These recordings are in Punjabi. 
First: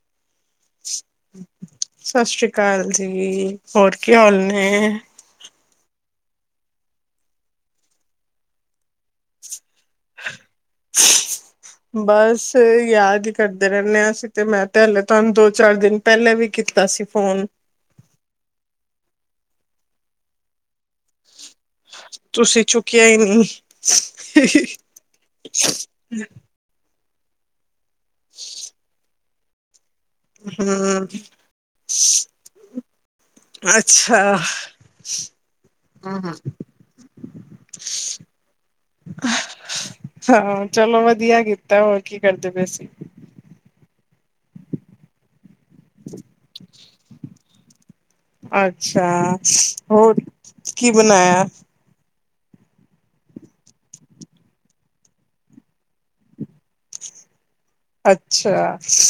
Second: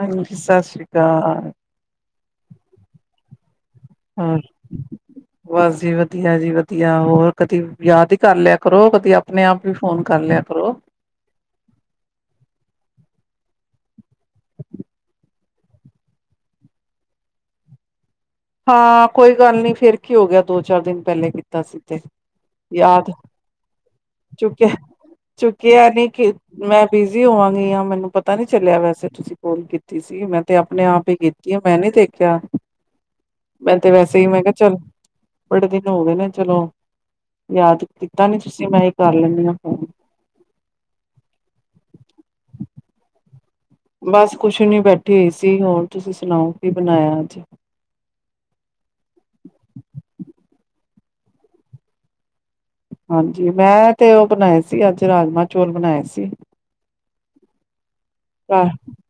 ਹਾਂਜੀ ਸਤਿ ਸ੍ਰੀ ਅਕਾਲ। ਸਤਿ ਸ਼੍ਰੀ ਅਕਾਲ ਜੀ, ਹੋਰ ਕੀ ਹਾਲ ਨੇ। ਬਸ ਜੀ ਵਧੀਆ ਜੀ ਵਧੀਆ ਹੋਰ ਕਦੀ ਯਾਦ ਹੀ ਕਰ ਲਿਆ ਕਰੋ ਕਦੀ ਆਪਣੇ ਆਪ। ਵੀ ਫੋਨ ਕਰ ਲਿਆ ਪ੍ਰੋ। ਬਸ ਯਾਦ ਹੀ ਕਰਦੇ ਰਹਿੰਦੇ ਹਾਂ ਅਸੀਂ ਤੇ ਮੈਂ ਤੇ ਹਲੇ ਤੁਹਾਨੂੰ ਦੋ ਚਾਰ ਦਿਨ ਪਹਿਲਾਂ ਵੀ ਕੀਤਾ ਸੀ ਫੋਨ। ਹਾਂ ਕੋਈ ਗੱਲ ਨੀ, ਫੇਰ ਕੀ ਹੋ ਗਿਆ। ਦੋ -ਚਾਰ ਦਿਨ ਪਹਿਲੇ ਕੀਤਾ ਸੀ। ਤੇ ਤੁਸੀਂ ਚੁੱਕਿਆ ਯਾਦ, ਹੀ ਨਹੀਂ। ਚੁੱਕਿਆ, ਚੁੱਕਿਆ ਨੀ ਕਿ ਮੈਂ ਬਿਜ਼ੀ ਹੋਵਾਂਗੀ ਹਾਂ। ਮੈਨੂੰ ਪਤਾ ਨੀ ਚੱਲਿਆ ਵੈਸੇ, ਤੁਸੀਂ ਕੋਲ ਕੀ ਕੀਤੀ ਸੀ। ਮੈਂ ਤੇ ਆਪਣੇ ਹਮ ਆਪ ਹੀ ਕੀਤੀ ਐ। ਮੈਂ ਨੀ ਦੇਖਿਆ। ਮੈਂ ਤੇ ਵੈਸੇ ਹੀ ਅੱਛਾ ਮੈਂ ਕਿਹਾ ਚੱਲ, ਬੜੇ ਦਿਨ ਹੋ ਗਏ ਨੇ ਚਲੋ ਯਾਦ ਕੀਤਾ ਨੀ ਤੁਸੀਂ, ਮੈਂ ਇਹ ਕਰ ਲੈਂਦੀ ਹ ਫੋਨ। ਹਾਂ। ਚਲੋ ਵਧੀਆ ਕੀਤਾ, ਹੋਰ ਕੀ ਕਰਦੇ ਪਏ ਸੀਂ। ਬਸ ਕੁਛ ਨੀ ਬੈਠੀ ਹੋਈ ਸੀ। ਹੋਰ ਤੁਸੀਂ ਸੁਣਾਓ, ਕੀ ਬਣਾਇਆ ਅੱਜ। ਅੱਛਾ, ਹੋਰ ਕੀ ਬਣਾਇਆ। ਹਾਂਜੀ। ਮੈਂ ਤੇ ਉਹ ਬਣਾਏ ਸੀ, ਅੱਜ ਰਾਜਮਾਂ ਚੋਲ ਬਣਾਏ ਸੀ। ਆਹ, ਅੱਛਾ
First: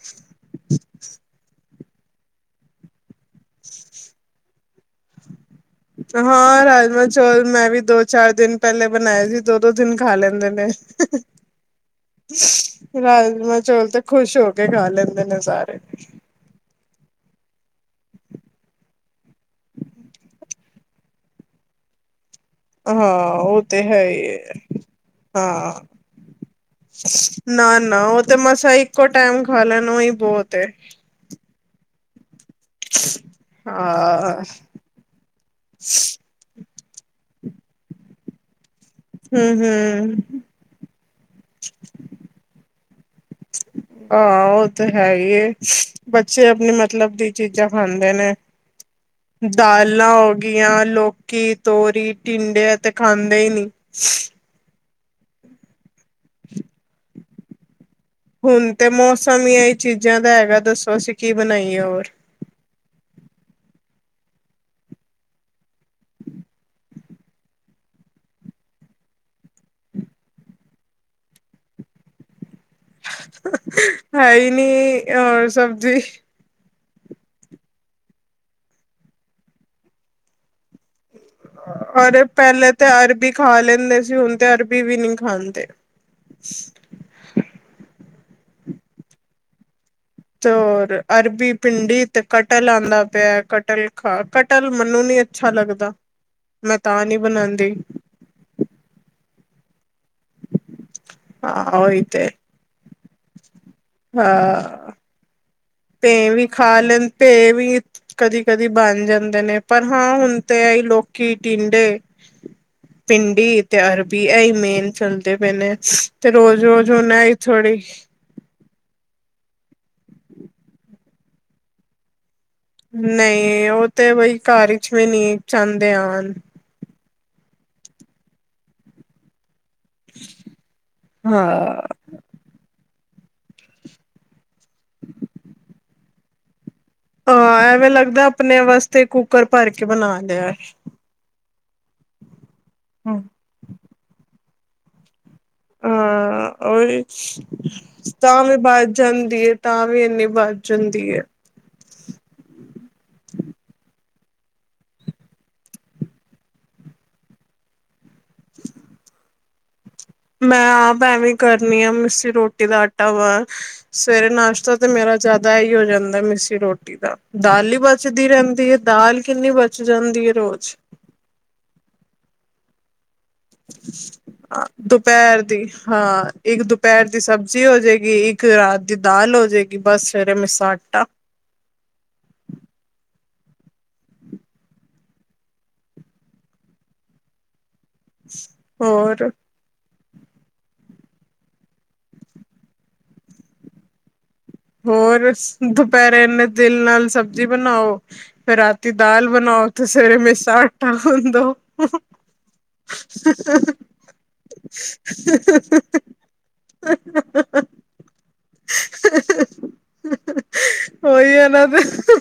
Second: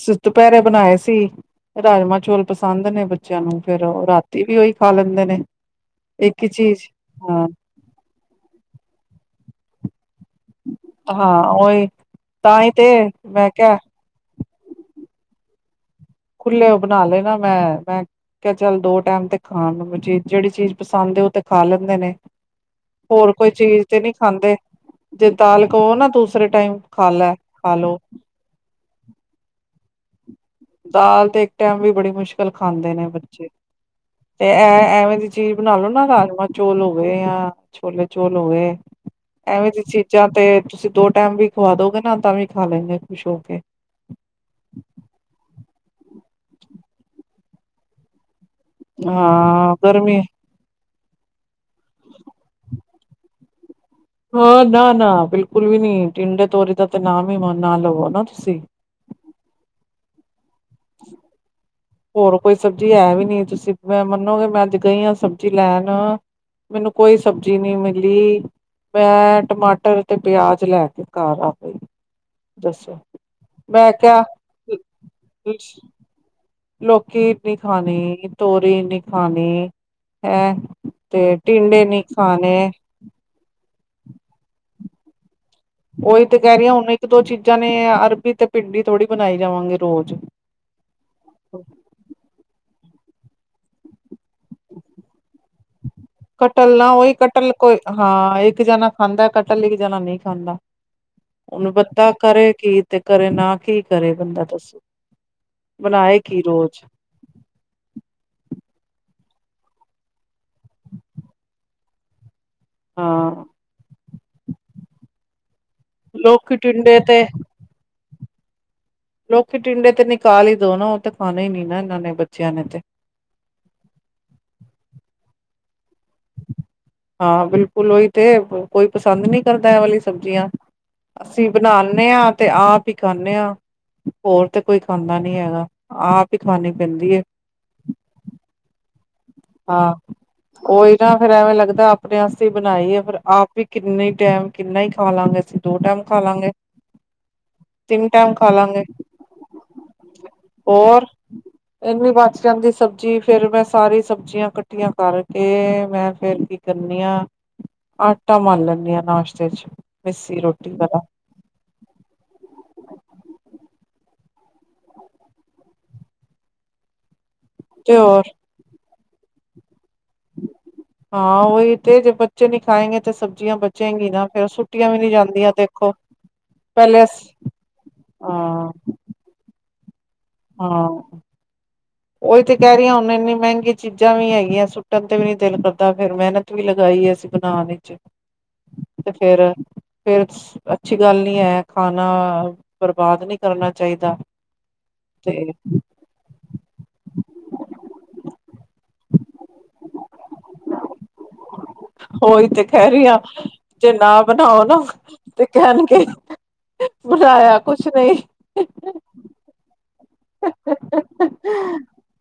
ਸੂਤ-ਦੁਪਿਹਰੇ ਬਣਾਏ ਸੀ। ਰਾਜਮਾਂ ਚੌਲ ਪਸੰਦ ਨੇ ਬੱਚਿਆਂ ਨੂੰ, ਫੇਰ ਉਹ ਰਾਤੀ ਵੀ ਉਹੀ ਖਾ ਲੈਂਦੇ ਨੇ। ਇੱਕ ਹੀ ਹਾਂ। ਚੀਜ਼ ਰਾਜਮਾਂ ਚੌਲ ਹਾਂ ਮੈਂ ਵੀ ਦੋ- ਚਾਰ ਦਿਨ ਪਹਿਲੇ ਬਣਾਏ ਸੀ। ਦੋ- ਦੋ ਦਿਨ ਖਾ ਲੈਂਦੇ ਨੇ, ਹਾਂ ਉਹੀ ਤਾਂ ਹੀ ਤੇ ਮੈਂ ਰਾਜਮਾਂ ਕਿਹਾ ਚੋਲ ਤੇ ਖੁਸ਼ ਹੋ ਕੇ ਖਾ ਲੈਂਦੇ ਨੇ ਸਾਰੇ। ਖੁੱਲੇ ਉਹ ਬਣਾ ਲੈ ਨਾ ਮੈਂ, ਮੈਂ ਕ ਚੱਲ ਦੋ ਟਾਈਮ ਤੇ ਖਾਣ ਨੂੰ ਬੱਚੇ, ਜਿਹੜੀ ਚੀਜ਼ ਪਸੰਦ ਹੈ ਉਹ ਤੇ ਖਾ ਲੈਂਦੇ ਨੇ। ਹਾਂ ਹੋਰ ਕੋਈ ਉਹ ਚੀਜ਼ ਤੇ ਹੈ ਨਹੀਂ ਹੀ ਹੈ ਖਾਂਦੇ। ਜੇ ਦਾਲ ਹਾਂ ਕੋ ਨਾ ਦੂਸਰੇ ਟਾਈਮ ਖਾ ਲੈ। ਨਾ ਖਾ ਲੋ ਨਾ। ਉਹ ਤੇ ਮਸਾ ਇੱਕੋ ਟਾਈਮ ਖ ਲੈਣ ਉਹ ਹੀ ਬਹੁਤ ਐ। ਦਾਲ ਤੇ ਇੱਕ ਟਾਈਮ ਵੀ ਬੜੀ ਮੁਸ਼ਕਿਲ ਨਾ ਲ ਖਾਂਦੇ ਨੇ ਬੱਚੇ, ਹਾਂ ਤੇ ਐ -ਐਵੇਂ ਦੀ ਚੀਜ਼ ਬਣਾ ਲੋ ਨਾ ਰਾਜਮ ਚੋਲ ਹੋ ਗਿਆ ਜਾਂ ਛੋਲੇ ਚੋਲ ਹੋ ਗੇ, ਹੂੰ ਐਵੇਂ ਦੀ ਚੀਜ਼ਾਂ ਹੂੰ ਤੇ ਤੁਸੀਂ ਦੋ ਟਾਈਮ ਵੀ ਖਵਾਦੋ ਗੇ ਨਾ। ਤਾਂ ਵੀ ਖਾ ਲੈਂਦੇ ਖੁਸ਼ ਹੋ ਕੇ। ਹਾਂ। ਉਹ ਤੇ ਹੈ ਹੀ ਹੈ, ਬੱਚੇ ਆਪਣੇ ਮਤਲਬ ਦੀ ਚੀਜ਼ਾਂ ਖਾਂਦੇ ਨੇ। ਹਾਂ ਦਾਲਾਂ ਗਰਮੀ ਹੋ ਗੀਆਂ। ਲੋਕੀ, ਤੋਰੀ, ਟਿੰਡੇ ਤੇ ਖਾਂਦੇ ਹੀ ਨੀ। ਹਾਂ। ਨਾ-ਨਾ ਬਿਲਕੁਲ ਵੀ ਨੀ, ਟਿੰਡੇ, ਤੋਰੀ ਦਾ ਤੇ ਨਾਮ ਹੀ ਮ ਨਾ ਲਵੋ ਨਾ। ਤੁਸੀਂ। ਹੁਣ ਤੇ ਮੌਸਮ ਹੀ ਇਹ ਚੀਜ਼ਾਂ ਦਾ ਹੈਗਾ ਦੱਸੋ। ਅਸੀਂ ਕੀ ਬਣਾਈਏ ਹੋਰ। ਹੋਰ ਕੋਈ ਸਬਜ਼ੀ ਹੈ ਵੀ ਨੀ, ਤੁਸੀਂ ਮੈਂ ਮੰਨੋਗੇ, ਮੈਂ ਅੱਜ ਗਈ ਹਾਂ ਸਬਜ਼ੀ ਲੈਣ। ਮੈਨੂੰ ਕੋਈ ਸਬਜ਼ੀ ਨਹੀਂ ਮਿਲੀ। ਮੈਂ ਟਮਾਟਰ ਤੇ ਪਿਆਜ ਲੈ ਕੇ ਘਰ ਆ ਗਈ ਦੱਸੋ। ਮੈਂ ਹੈ। ਹੀ ਨੀ ਕਿਹਾ ਹੋਰ ਸਬਜ਼ੀ। ਲੋਕੀ ਨੀ ਖਾਣੀ, ਤੋਰੀ ਨੀ ਖਾਣੀ ਹੈਂ। ਤੇ ਟਿੰਂਡੇ ਨੀ ਔਰ ਖਾਣੇ। ਪਹਿਲੇ ਤੇ ਅਰਬੀ ਖਾ ਲੈਂਦੇ ਸੀ। ਹੁਣ ਤੇ ਅਰਬੀ ਵੀ ਨੀ ਖਾਂਦੇ। ਉਹੀ ਤੇ ਕਹਿ ਰਹੀਆਂ। ਹੁਣ ਇੱਕ- ਦੋ ਚੀਜ਼ਾਂ ਨੇ, ਅਰਬੀ ਤੇ ਭਿੰਡੀ ਥੋੜ੍ਹੀ ਬਣਾਈ ਜਾਵਾਂਗੇ ਰੋਜ਼। ਤੇ ਅਰਬੀ, ਭਿੰਡੀ ਤੇ ਕਟਲ ਆਉਂਦਾ ਪਿਆ। ਕਟਲ ਖਾ ਕਟਲ ਮਨੂੰ ਨੀ ਅੱਛਾ ਲੱਗਦਾ। ਕਟਲ ਮੈਂ ਨਾ ਤਾਂ ਉਹੀ ਨਹੀਂ ਕਟਲ ਬਣਾਉਂਦੀ ਕੋਈ ਹਾਂ। ਇੱਕ ਜਾਣਾ ਖਾਂਦਾ ਕਟਲ, ਇੱਕ ਜਾਣਾ ਨਹੀਂ ਖਾਂਦਾ। ਹਾਂ ਉਹਨੂੰ ਉਹੀ ਬੰਦਾ ਤੇ ਕਰੇ ਕੀ ਤੇ ਘਰੇ ਨਾ ਕੀ। ਕਰੇ ਬੰਦਾ ਦੱਸੋ ਹਾਂ। ਤੇ ਬਣਾਏ ਭੈ ਕੀ ਵੀ ਖਾ ਰੋਜ਼ ਲੈਣ ਦੇ ਤੇ ਭੈ ਵੀ ਕਦੀ- ਕਦੀ ਬਣ ਜਾਂਦੇ ਨੇ, ਪਰ ਹਾਂ ਹੁਣ ਤੇ ਆਈ ਲੋਕੀ ਟਿੰਡੇ ਹਾਂ ਭਿੰਡੀ ਤੇ ਅਰਬੀ ਮੇਨ ਚੱਲਦੇ ਪਏ ਨੇ। ਤੇ ਲੋਕੀ ਰੋਜ਼- ਰੋਜ਼ ਟਿੰਡੇ ਤੇ ਉਹਨਾਈ ਥੋੜ੍ਹੀ ਲੋਕੀ, ਟਿੰਡੇ ਤੇ ਨਿਕਾਲ ਹੀ ਦੋ ਨਾ। ਉਹ ਤਾਂ ਖਾਣੇ ਹੀ ਨੀ ਨਾ ਇਹਨਾਂ ਨੇ ਬੱਚਿਆਂ ਨੇ ਤੇ ਨਹੀਂ, ਉਹ ਤੇ ਬਈ ਘਰ ਵਿਚ ਵੀ ਨੀ ਚਾਹਦੇ ਆਣ। ਹਾਂ, ਬਿਲਕੁਲ ਉਹੀ ਤੇ, ਕੋਈ ਪਸੰਦ ਨਹੀਂ ਕਰਦਾ ਏ ਵਾਲੀ ਸਬਜ਼ੀਆਂ, ਅਸੀਂ ਹਾਂ। ਬਣਾਦੇ ਆ ਤੇ, ਆਪ ਹੀ ਖਾਂਨੇ ਆ, ਹੋਰ ਤੇ ਕੋਈ ਖਾਂਦਾ ਨੀ ਹੈਗਾ, ਆਪ ਹੀ ਖਾਣੀ ਪੈਂਦੀ ਹਾਂ ਐਵੇਂ ਲੱਗਦਾ, ਆਪਣੇ ਵਾਸਤੇ ਕੁੱਕਰ ਭਰ ਕੇ ਬਣਾ ਲਿਆ ਫਿਰ ਐਵੇਂ ਲੱਗਦਾ, ਆਪਣੇ ਵਸਤੇ ਹੀ ਬਣਾਈ ਏ, ਫਿਰ ਹੂੰ। ਆਪ ਹੀ ਕਿੰਨੇ ਟੈਮ, ਕਿੰਨਾ ਹੀ ਖਾ ਲਾਂਗੇ ਅਸੀਂ [inaudible] ਹਾਂ ਤਿੰਨ ਟਾਈਮ ਤਾਂ ਖਾ ਵੀ, ਲਾਂਗੇ ਬਚ ਜਾਂਦੀ ਏ, ਤਾਂ ਵੀ ਇਨੀ ਬਚ ਹੋਰ ਜਾਂਦੀ ਏ ਇੰਨੀ, ਬਚ ਜਾਂਦੀ ਸਬਜ਼ੀ ਫਿਰ ਮੈਂ ਸਾਰੀ ਸਬਜ਼ੀਆਂ, ਇਕੱਠੀਆਂ ਕਰਕੇ ਮੈਂ ਫੇਰ ਕੀ ਕਰਨੀ ਆ ਆਟਾ, ਮੱਲ ਲੈਂਣੀ ਆ ਨਾਸ਼ਤੇ ਚ ਮਿੱਸੀ ਮੈਂ, ਰੋਟੀ ਵਾਲਾ ਆਪ ਐਵੇਂ ਕਰਨੀ ਆ, ਮਿਸੀ ਰੋਟੀ ਦਾ ਆਟਾ ਵਾ ਸਵੇਰੇ ਨਾਸ਼ਤਾ ਤੇ, ਮੇਰਾ ਜ਼ਿਆਦਾ ਹੀ ਹੋ ਜਾਂਦਾ ਮਿੱਸੀ ਰੋਟੀ ਦਾ। ਦਾਲ, ਵੀ ਤੇ ਹੋਰ ਬੱਚਦੀ ਰਹਿਦੀ ਏ, ਦਾਲ ਕਿੰਨੀ ਬਚ ਜਾਂਦੀ ਹੈ ਰੋਜ਼ ਹਾਂ, ਉਹਹੀ ਤੇੇ ਜੇ ਬੱਚੇ ਨਈ, ਖਾਏਂਗੇ ਤੇ ਸਭ ਦੁਪਹਿਰ ਦੀ, ਦੇਖੋ ਹਾਂ ਇੱਕ ਪਹਿਲੇ ਦੁਪਹਿਰ ਦੀ ਅਸ ਸਬਜ਼ੀ ਹੋ ਜਾਏਗੀ ਇੱਕ ਹਾਂ ਰਾਤ ਦੀ, ਦਾਲ ਹੋ ਜਾਏਗੀ ਬਸ, ਸਵੇਰੇ ਮਿਸਾ ਹਾਂ ਆਟਾ ਉਹੀ ਤੇ ਕਹਿ ਰਹੀਆਂ,, ਹੁਣ ਇੰਨੀ ਮਹਿੰਗੀ ਚੀਜ਼ਾਂ ਵੀ ਹੈਗੀਆਂ, ਸੁੱਟਣ ਤੇ ਵੀ ਨੀ ਦਿਲ ਕਰਦਾ, ਫਿਰ ਮਿਹਨਤ ਪੂਰੀ ਲਗਾਈ ਏ, ਅਸੀਂ ਬਣਾਉਣ ਵਿੱਚ ਤੇ ਹੋਰ ਫੇਰ ਫਿਰ, ਅੱਛੀ ਗੱਲ ਨੀ ਹੈ, ਖਾਣਾ ਬਰਬਾਦ ਨਹੀਂ ਕਰਨਾ ਚਾਹੀਦਾ। ਹੋਰ, ਤੇ ਉਸ ਦੁਪਹਿਰੇ ਇਨੇ? ਦਿਲ ਨਾਲ ਸਬਜ਼ੀ ਬਣਾਓ, ਫਿਰ ਰਾਤੀ ਦਾਲ ਬਣਾਓ, ਤੇ ਸਵੇਰੇ ਮਿਸਾ ਆਟਾ ਗੁਣ ਦੌ ਤੁ [unintelligible] [inaudible] ਉਹੀ, ਤੇ ਕਹਿ ਰਹੀ ਹਾਂ, ਜੇ ਨਾ ਬਣਾਓ ਨਾ ਤੇ ਕਹਿਣਗੇ ਬਣਾਇਆ, ਕੁਛ ਨਹੀਂ। ਹ [unintelligible] [unintelligible] ਉਹੀ ਹੈ ਨਾ, ਤੇ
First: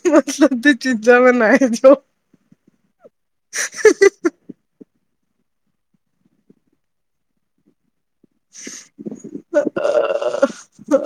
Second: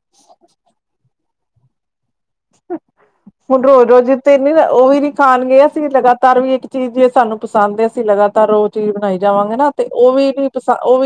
ਮਤਲਬ ਚੀਜ਼ਾਂ ਬਣਾਈ ਜਾਓ। ਹੁਣ, ਰੋਜ਼- ਰੋਜ਼ ਤੇ ਨਹੀਂ, ਉਹ ਵੀ ਨੀ ਖਾਣਗੇ, ਅਸੀਂ ਲਗਾਤਾਰ ਵੀ ਇੱਕ ਚੀਜ਼ ਸਾਨੂੰ ਪਸੰਦ ਹੈ ਅਸੀਂ ਲਗਾ ਤਾਂ ਰੋਜ ਚੀਜ਼ ਬਣਾਈ ਜਾਵਾਂਗੇ ਨਾ, ਤੇ ਉਹ ਵੀ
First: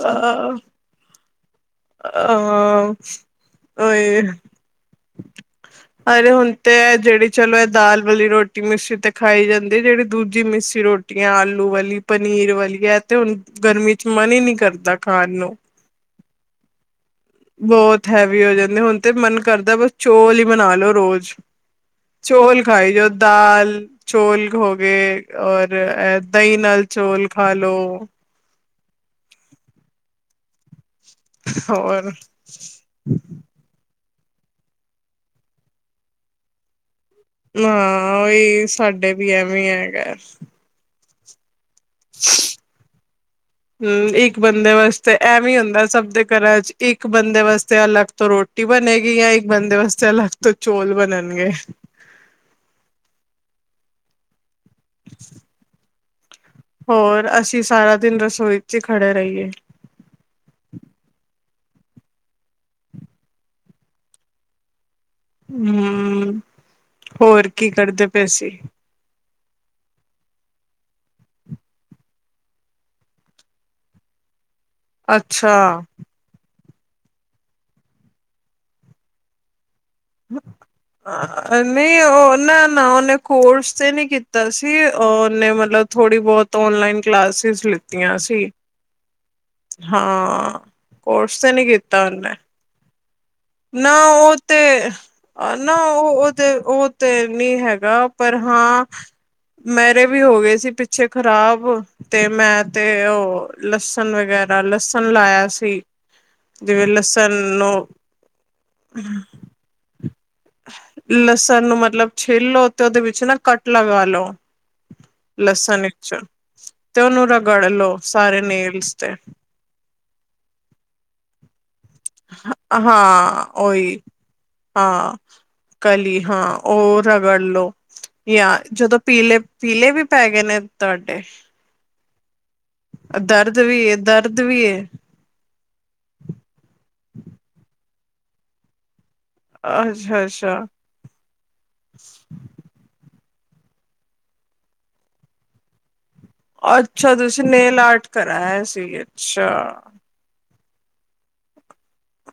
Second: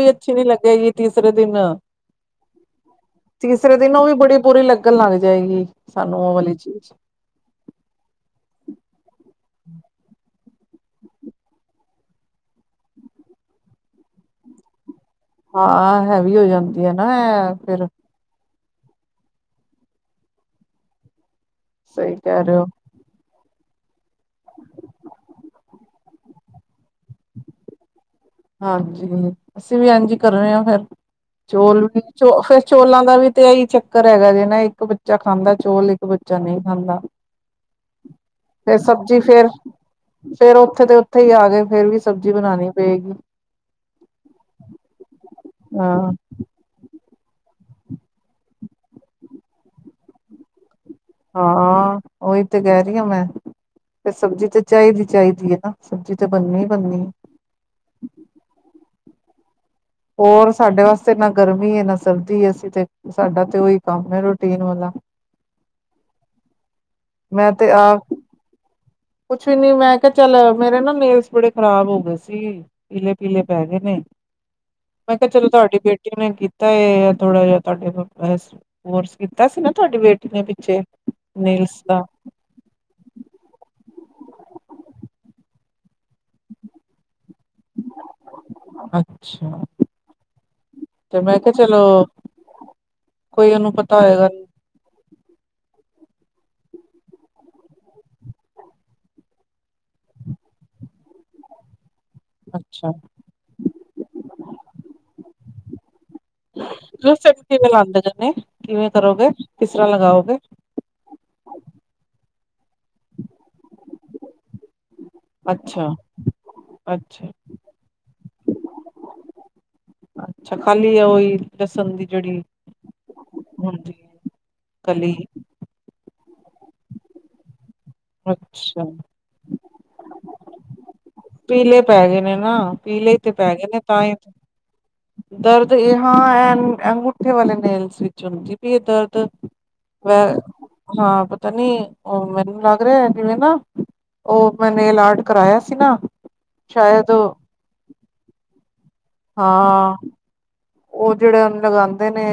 ਨਈ ਅੱਛੀ ਲੱਗੇਗੀ ਤੀਸਰੇ ਦਿਨ ਆ ਤੀਸਰੇ ਦਿਨ, ਉਹ ਵੀ ਉਹੀ ਬੜੀ ਬੁਰੀ ਲੱਗਣ ਲੱਗ ਜਾਏਗੀ ਸਾਨੂੰ ਅਰੇ, ਉਹ ਹੁਣ ਵਾਲੀ ਤੇ ਚੀਜ਼ ਹੈ ਜਿਹੜੇ ਚਲੋ, ਇਹ ਦਾਲ ਵਾਲੀ ਰੋਟੀ ਮਿੱਸੀ ਤੇ ਖਾਈ ਜਾਂਦੀ, ਜਿਹੜੀ ਦੂਜੀ ਮਿੱਸੀ ਰੋਟੀ ਆ ਆਲੂ ਵਾਲੀ ਪਨੀਰ ਵਾਲੀ, ਤੇ ਹੁਣ ਗਰਮੀ ਚ ਮਨ ਹੀ ਨਹੀਂ ਕਰਦਾ ਖਾਣ ਨੂੰ। ਹਾਂ, ਹੈਵੀ ਹੋ ਜਾਂਦੀ ਹੈ ਨਾ ਇਹ ਫਿਰ ਬਹੁਤ, ਹੈਵੀ ਹੋ ਜਾਂਦੀ, ਹੁਣ ਤੇ ਮਨ ਕਰਦਾ ਬਸ ਚੋਲ ਹੀ ਮਨਾ ਲੋ ਰੋਜ਼ ਸਹੀ ਕਹਿ ਰਹੇ ਚੋਲ, ਹੋ ਖਾਈ ਜਾਉ ਦਾਲ, ਚੋਲ, ਹੋਗੇ, ਔਰ ਦਹੀਂ ਨਾਲ ਚੋਲ ਖਾ ਲੋੋ। ਹਾਂਜੀ, ਅਸੀਂ ਵੀ ਇਂਜੀ ਕਰ ਰਹੇ ਹਾਂ, ਫੇਰ ਚੋਲ ਵੀ ਹੋਰ ਫ ਚੋਲਾਂ, ਦਾ ਵੀ ਤੇ ਇਹੀ ਚੱਕਰ ਹੈਗਾ ਜੇ ਨਾ, ਇੱਕ ਬੱਚਾ ਖਾਂਦਾ ਚੋਲ, ਇੱਕ ਬੱਚਾ ਨਹੀਂ ਖਾਂਦਾ ਹਾਂ ਉਹੀ ਫੇਰ ਸਾਡੇ ਸਬਜ਼ੀ ਵੀ ਫੇਰ- ਐਵੇਂ ਹੈਗਾ ਫੇਰ ਉੱਥੇ ਦੇ ਉੱਥੇ ਹੀ ਆ ਕੇ, ਫੇਰ ਵੀ ਸਬਜ਼ੀ ਬਣਾਉਣੀ ਪਏਗੀ। ਹਮ ਇੱਕ ਬੰਦੇ ਵਾਸਤੇ, ਐਵੇ ਹੀ ਹੁੰਦਾ ਸਭ ਹਾਂ ਦੇ। ਘਰਾਂ ਚ, ਇੱਕ ਬੰਦੇ ਵਾਸਤੇ ਅਲੱਗ ਤੋਂ ਰੋਟੀ ਬਣੇਗੀ, ਜਾਂ ਇੱਕ ਬੰਦੇ ਵਾਸਤੇ ਅਲੱਗ ਤੋਂ ਚੋਲ, ਬਣਣ ਹਾਂ, ਉਹੀ ਤੇ ਕਹਿ ਰਹੀ ਹਾਂ ਮੈਂ, ਫਿਰ ਸਬਜ਼ੀ ਤੇ ਚਾਹੀਦੀ- ਚਾਹੀਦੀ ਹੈ ਨਾ ਸਬਜ਼ੀ। ਤੇ ਬੰਨੀ ਹੋਰ, ਅਸੀਂ ਸਾਰਾ ਦਿਨ, ਰਸੋਈ ਚ ਹੀ ਖੜੇ ਰਹੀਏ। ਹੋਰ ਸਾਡੇ ਵਾਸਤੇ, ਨਾ ਗਰਮੀ ਹੈ ਨਾ ਸਰਦੀ ਏ ਤੇ ਸਾਡਾ ਤੇ ਉਹੀ ਕੰਮ ਹੈ ਰੂਟੀਨ ਵਾਲਾ। ਹਮ ਮੈਂ ਤੇ ਆਪ ਸੀ ਕੁਛ ਵੀ ਨਈ, ਮੈਂ ਕਿਹਾ ਚੱਲ ਮੇਰੇ ਨਾ ਨੇੇਲਸ, ਬੜੇ ਖ਼ਰਾਬ ਹੋ ਗਏ ਸੀ। ਪੀਲੇ ਪੀਲੇ ਪੈ ਗਏ ਨੇ ਮੈਂ ਕਿਹਾ ਚਲੋ ਤੁਹਾਡੀ ਅੱਛਾ ਬੇਟੀ ਨੇ ਤਾਂ ਇਹ ਥੋੜਾ ਜਿਹਾ ਤੁਹਾਡੇ ਕੋਰਸ ਕੀਤਾ ਸੀ ਨਾ ਤੁਹਾਡੀ ਵੇਟ। ਕਿਨੇ ਪਿੱਛੇ ਨੇਲਸ ਦਾ ਨਹੀਂ ਉਹ ਨਾ ਨਾ ਉਹਨੇ ਕੋਰਸ ਤੇ ਨੀ ਕੀਤਾ ਸੀ ਉਹਨੇ ਮਤਲਬ ਥੋੜ੍ਹੀ। ਬਹੁਤ ਆਨਲਾਈਨ ਕਲਾਸਿਸ ਲਿੱਤੀਆਂ ਸੀ। ਅੱਛਾ ਹਾਂ ਮੈਂ ਕੋਰਸ ਤੇ ਕਿਹਾ ਨਹੀਂ ਕੀਤਾ ਚਲੋ ਉਹਨੇ। ਕੋਈ ਉਹਨੂੰ ਨਾ ਪਤਾ ਹੋਏਗਾ ਉਹ ਤੇ ਨਾ ਉਹ ਉਹ ਤੇ ਉਹ ਤੇ ਨੀ ਹੈਗਾ ਪਰ ਹਾਂ। ਮੇਰੇ ਵੀ ਹੋ ਗਏ ਸੀ ਪਿੱਛੇ ਖ਼ਰਾਬ। ਤੇ ਮੈਂ ਤੇ ਅੱਛਾ ਉਹ ਲਸਣ ਵਗੈਰਾ ਲਸਣ ਲਾਇਆ ਸੀ। ਜਿਵੇਂ ਲੂ ਲਸਣ ਸੈਟ ਕਿਵੇਂ ਨੂੰ ਲਾਉਂਦੇ ਨੇ ਕਿਵੇਂ ਕਰੋਗੇ ਕਿਸ ਤਰ੍ਹਾਂ ਲਗਾਓਗੇ। ਲਸਣ ਨੂੰ ਮਤਲਬ ਛਿਲ ਲੋ ਤੇ ਉਹਦੇ ਵਿੱਚ ਨਾ ਕੱਟ ਲਗਾ ਲਓ। ਲਸਣ ਅੱਛਾ ਵਿੱਚ ਤੇ ਅੱਛਾ ਉਹਨੂੰ ਰਗੜ ਲਓ ਸਾਰੇ ਨੇਲਸ ਤੇ। ਅੱਛਾ ਖਾਲੀ ਆ ਉਹੀ ਲਸਣ ਦੀ ਜਿਹੜੀ ਹਾਂ ਓਈ ਹਾਂਜੀ ਕਲੀ ਹਾਂ ਕਲੀ ਹਾਂ ਉਹ ਰਗੜ ਲਓ ਜਾਂ ਅੱਛਾ ਜਦੋਂ ਪੀਲੇ ਪੀਲੇ ਵੀ ਪੈ ਗਏ ਨੇ ਤੁਹਾਡੇ ਪੀਲੇ ਪੈ ਗਏ ਨੇ ਨਾ ਪੀਲੇ ਤੇ ਪੈ ਦਰਦ ਗਏ ਨੇ ਵੀ ਏ ਤਾਂ ਹੀ। ਦਰਦ ਵੀ ਹੈ ਦਰਦ ਇਹ ਹਾਂ ਐ ਐ ਅੰਗੂਠੇ ਵਾਲੇ ਨੇਲਸ ਵਿੱਚ ਹੁੰਦੀ ਪਈ ਦਰਦ। ਵੈ ਅੱਛਾ ਅੱਛਾ। ਹਾਂ ਪਤਾ ਨੀ ਉਹ ਮੈਨੂੰ ਲੱਗ ਰਿਹਾ ਜਿਵੇਂ ਨਾ। ਉਹ ਮੈਂ ਨੇਲ ਆਰਟ ਕਰਾਇਆ ਸੀ ਨਾ। ਸ਼ਾਇਦ ਅੱਛਾ ਤੁਸੀਂ ਨੇਲ ਆਰਟ ਕਰਾਏ ਸੀਗੇ। ਹਾਂ ਉਹ ਜਿਹੜੇ ਹੁਣ ਲਗਾਉਂਦੇ ਨੇ।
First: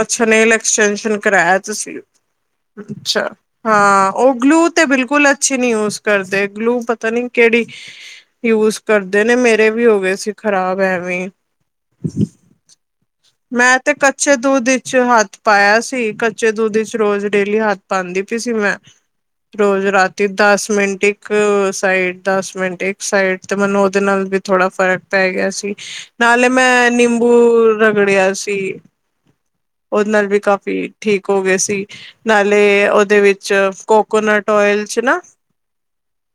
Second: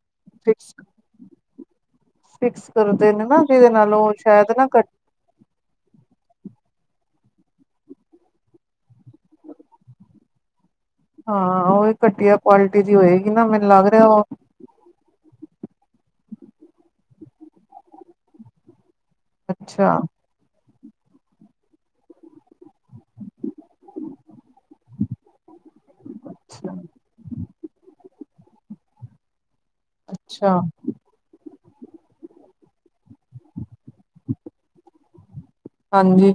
ਅੱਛਾ ਨੇਲ ਫਿਕਸ ਐਕਸਟੈਂਸ਼ਨ ਕਰਾਇਆ ਤੁਸੀਂ। ਫਿਕਸ ਕਰਦੇ ਅੱਛਾ ਨੇ ਨਾ ਜਿਹਦੇ ਨਾਲ ਹਾਂ ਉਹ ਓ ਸ਼ਾਇਦ ਨਾ ਗਲੂ ਤੇ ਘੱਟ ਬਿਲਕੁਲ ਸੀ ਨੀ ਯੂਜ ਕਰਦੇ ਗਲੂ ਪਤਾ ਨੀ ਕਿਹੜੀ ਯੂਜ ਕਰਦੇ ਨੇ ਮੇਰੇ ਵੀ ਹੋ ਗਏ ਸੀ। ਖਰਾਬ ਐਵੇਂ ਹਾਂ ਉਹ ਘਟੀਆ ਕੁਆਲਿਟੀ ਦੀ ਹੋਏ ਮੈਂ ਤੇ ਕੱਚੇ ਦੂੱਧ ਵਿੱਚ ਹੱਥ ਪਾਇਆ ਸੀ ਕੱਚੇ ਦੁੱਧ ਵਿੱਚ ਚ ਰੋਜ਼ ਡੇਲੀ ਹੱਥ ਪਾਉਂਦੀ ਪਈ ਸੀ ਮੈਂ ਰੋਜ਼ ਅੱਛਾ ਰਾਤ। ਤੇ ਦਸ ਮਿੰਟ ਇੱਕ ਸਾਈਡ ਦਸ ਮਿੰਟ ਇੱਕ ਸਾਈਡ ਤੇ ਮੈਨੂੰ ਉਹਦੇ ਨਾਲ। ਥੋੜਾ ਫਰਕ ਪੈ ਗਿਆ ਸੀ। ਨਾਲੇ ਅੱਛਾ ਮੈਂ ਨਿੰਬੂ ਰਗੜਿਆ ਸੀ। ਉਹਦੇ ਨਾਲ ਵੀ ਅੱਛਾ ਕਾਫੀ ਠੀਕ ਹੋ ਗਏ ਸੀ ਨਾਲੇ ਉਹਦੇ ਵਿੱਚ ਕੋਕੋਨਟ ਆਇਲ ਚ ਨਾ। ਹਾਂਜੀ।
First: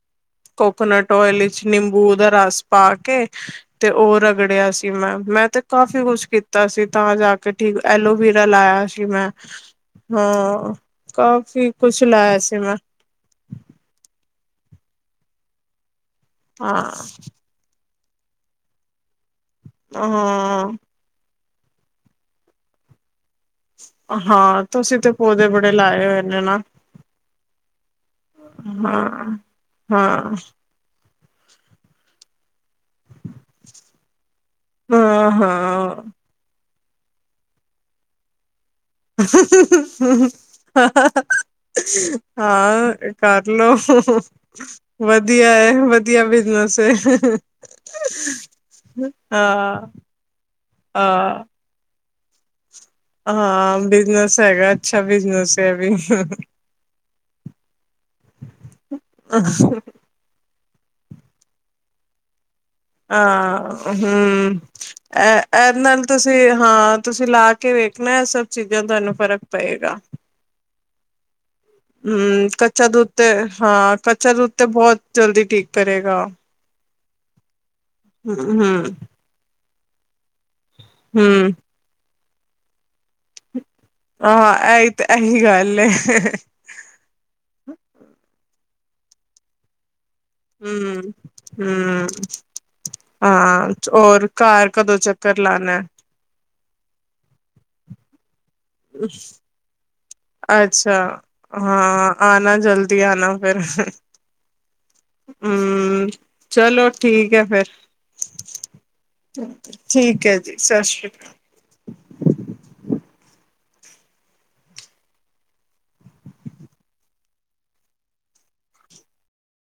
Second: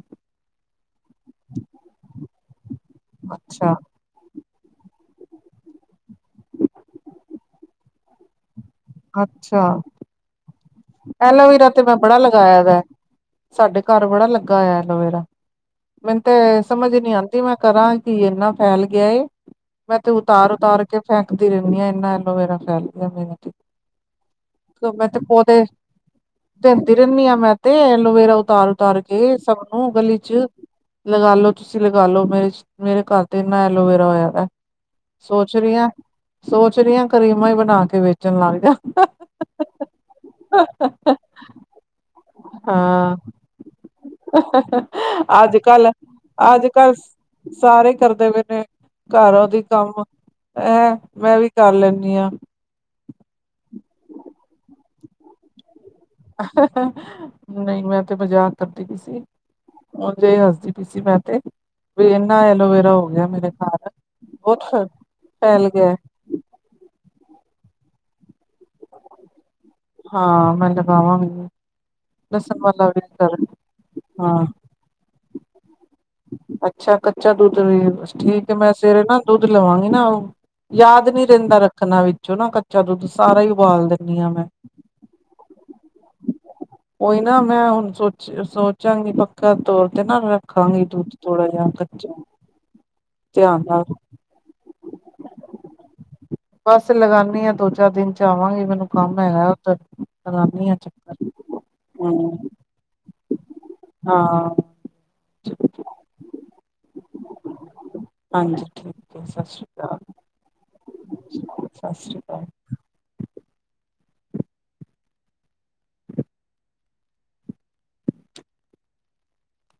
ਕੋਕੋਨਟ ਆਇਲ ਵਿੱਚ ਨਿੰਬੂ ਉਹਦਾ ਰਸ ਪਾ ਕੇ ਅੱਛਾ ਤੇ ਉ ਰ ਰਗੜਿਆ ਸੀ ਮੈਂ ਮੈਂ ਤੇ ਕਾਫੀ ਕੁਛ ਕੀਤਾ ਸੀ ਤਾਂ ਜਾ ਕੇ ਠੀਕ ਐਲੋਵਰਾ ਲਾਇਆ ਸੀ। ਕਿ ਮੈਂ ਅੱਛਾ ਹਾਂ ਐਲੋਵੇਰਾ ਕਾਫੀ ਤੇ ਮੈਂ ਕੁਛ ਬੜਾ ਲਾਇਆ ਸੀ ਲਗਾਇਆ ਮੈਂ ਦਾ। ਸਾਡੇ ਘਰ ਬੜਾ ਲੱਗਾ ਹੋਇਆ ਐਲੋਵੇਰਾ ਮੈਨੂੰ ਤੇ ਹਾਂ ਸਮਝ ਨੀ ਆਉਂਦੀ ਮੈਂ ਕਰਾਂ। ਕੀ ਏਨਾ ਫੈਲ ਗਿਆ ਏ ਮੈਂ ਤੇ ਉਤਾਰ ਹਾਂ ਉਤਾਰ ਤੇ ਫੈਕਦੀ ਰਹਿੰਦੀ ਆ ਇੰਨਾ ਐਲੋਵੇਰਾ ਫੈਲ ਗਿਆ ਮੇਰਾ ਤਾ। ਹਾਂ ਤੁਸੀਂ ਤੇ ਪੌਦੇ ਬੜੇ ਲਾਏ ਹੋਏ ਨੇ ਨਾ। ਦਿੰਦੀ ਰਹਿੰਦੀ ਹਾਂ ਮੈਂ ਤੇ ਐਲੋਵੇਰਾ ਉਤਾਰ ਉਤਾਰ ਹਾਂ। ਕੇ ਸਭ ਨੂੰ ਗਲੀ ਹਾਂ ਚ। ਲਗਾਲੋ ਤੁਸੀਂ ਲਗਾਲੋ ਮਿਰਚ। ਮੇਰੇ ਘਰ ਤੇ ਏਨਾ ਐਲੋਵੇਰਾ ਹੋਇਆ ਵਾ ਸੋਚ ਰਹੀ ਹਾਂ। ਸੋਚ ਰਹੀ ਹਾਂ ਕਰੀਮਾਂ ਹੀ ਬਣਾ ਕੇ ਵੇਚਣ ਲੱਗ ਜਾ। [unintelligible] ਹਾਂ ਕਰਲੋ ਵਧੀਆ ਅੱਜ ਏ ਵਧ ਕੱਲ ਵਧੀਆ ਅੱਜ ਬਿਜਨਸ ਏ। ਕੱਲ ਸਾਰੇ ਕਰਦੇ ਪਏ ਨੇ ਘਰੋ ਦੀ ਹਾਂ ਕੰਮ ਏ ਮੈਂ ਹਾਂ। ਵੀ ਕਰ ਲੈਂਣੀ ਆ। ਹਾਂ ਬਿਜਨਸ ਹੈਗਾ ਅੱਛਾ ਬਿਜਨਸ ਇਹ ਵੀ। ਨਹੀਂ ਮੈਂ ਤੇ ਮਜ਼ਾਕ ਕਰਦੀ ਪਈ ਸੀ। ਉਂਝ ਹੀ ਹੱਸਦੀ ਪਈ ਸੀ ਮੈਂ ਤੇ ਵੀ ਇਨਾ ਐਲੋਵੇਰਾ ਹੋ ਗਿਆ ਮੇਰੇ ਘਰ ਹਮ। ਬਹੁਤ ਇਹ ਫੈਲ ਇਹਦੇ ਗਿਆ। ਨਾਲ ਤੁਸੀਂ ਹਾਂ ਤੁਸੀਂ ਲਾ ਕੇ ਵੇਖਣਾ ਸਭ ਚੀਜ਼ਾਂ ਤੁਹਾਨੂੰ ਫ਼ਰਕ। ਪਏਗਾ। ਹਾਂ ਮੈਂ ਲਗਾਵਾਂਗੀ। ਹਮ ਲਸਣ ਵਾਲਾ ਕੱਚਾ ਵੀ ਦੁੱਧ ਤੇ ਕਰ ਹਾਂ ਕੱਚਾ ਹਾਂ ਦੁੱਧ ਤੇ ਬਹੁਤ ਜਲਦੀ ਠੀਕ ਕਰੇਗਾ। ਅੱਛਾ ਕੱਚਾ ਦੁੱਧ ਵੀ ਬਸ ਠੀਕ ਏ ਹਮ ਮੈਂ ਹਮ ਸਵੇਰੇ ਨਾ ਦੁੱਧ ਲਵਾਂਗੀ ਨਾ ਉਹ ਯਾਦ ਨੀ ਹਮ ਰਹਿੰਦਾ ਰੱਖਣਾ ਵਿੱਚੋਂ ਨਾ ਕੱਚਾ ਦੁੱਧ ਸਾਰਾ ਹੀ ਉਬਾਲ ਦਿੰਣੀ ਆ। ਇਹੀ ਤੇ ਇਹੀ ਗੱਲ ਏ। ਉਹੀ ਨਾ ਮੈਂ ਹੁਣ ਸੋਚ ਸੋਚਾਂਗੀ ਪੱਕਾ ਤੋਰ ਤੇ ਨਾ ਰੱਖਾਂਗੀ ਦੁੱਧ ਥੋੜਾ ਜਿਹਾ ਹੂੰ-ਹੂੰ। ਕੱਚਾ ਧਿਆਨ ਹਾਂ ਨਾਲ ਚ ਹੋਰ ਘਰ ਕਦੋਂ ਚੱਕਰ ਲਾਣਾ? ਬਸ ਲਗਾਨੀ ਆ ਦੋ-ਚਾਰ ਦਿਨ ਚ ਆਵਾਂਗੇ ਮੈਨੂੰ ਕੰਮ ਹੈਗਾ ਉੱਧਰ ਅੱਛਾ ਹਾਂ ਹੂੰ ਆਨਾ ਜਲਦੀ ਆਨਾ ਫਿਰ ਹਾਂ ਹੂੰ ਚਲੋ ਠੀਕ ਹੈ ਫਿਰ ਹਾਂਜੀ ਠੀਕ ਹੈ ਸਤਿ ਸ਼੍ਰੀ ਅਕਾਲ ਠੀਕ ਹੈ ਸਤਿ ਸ਼੍ਰੀ ਸਤਿ ਸ਼੍ਰੀ ਅਕਾਲ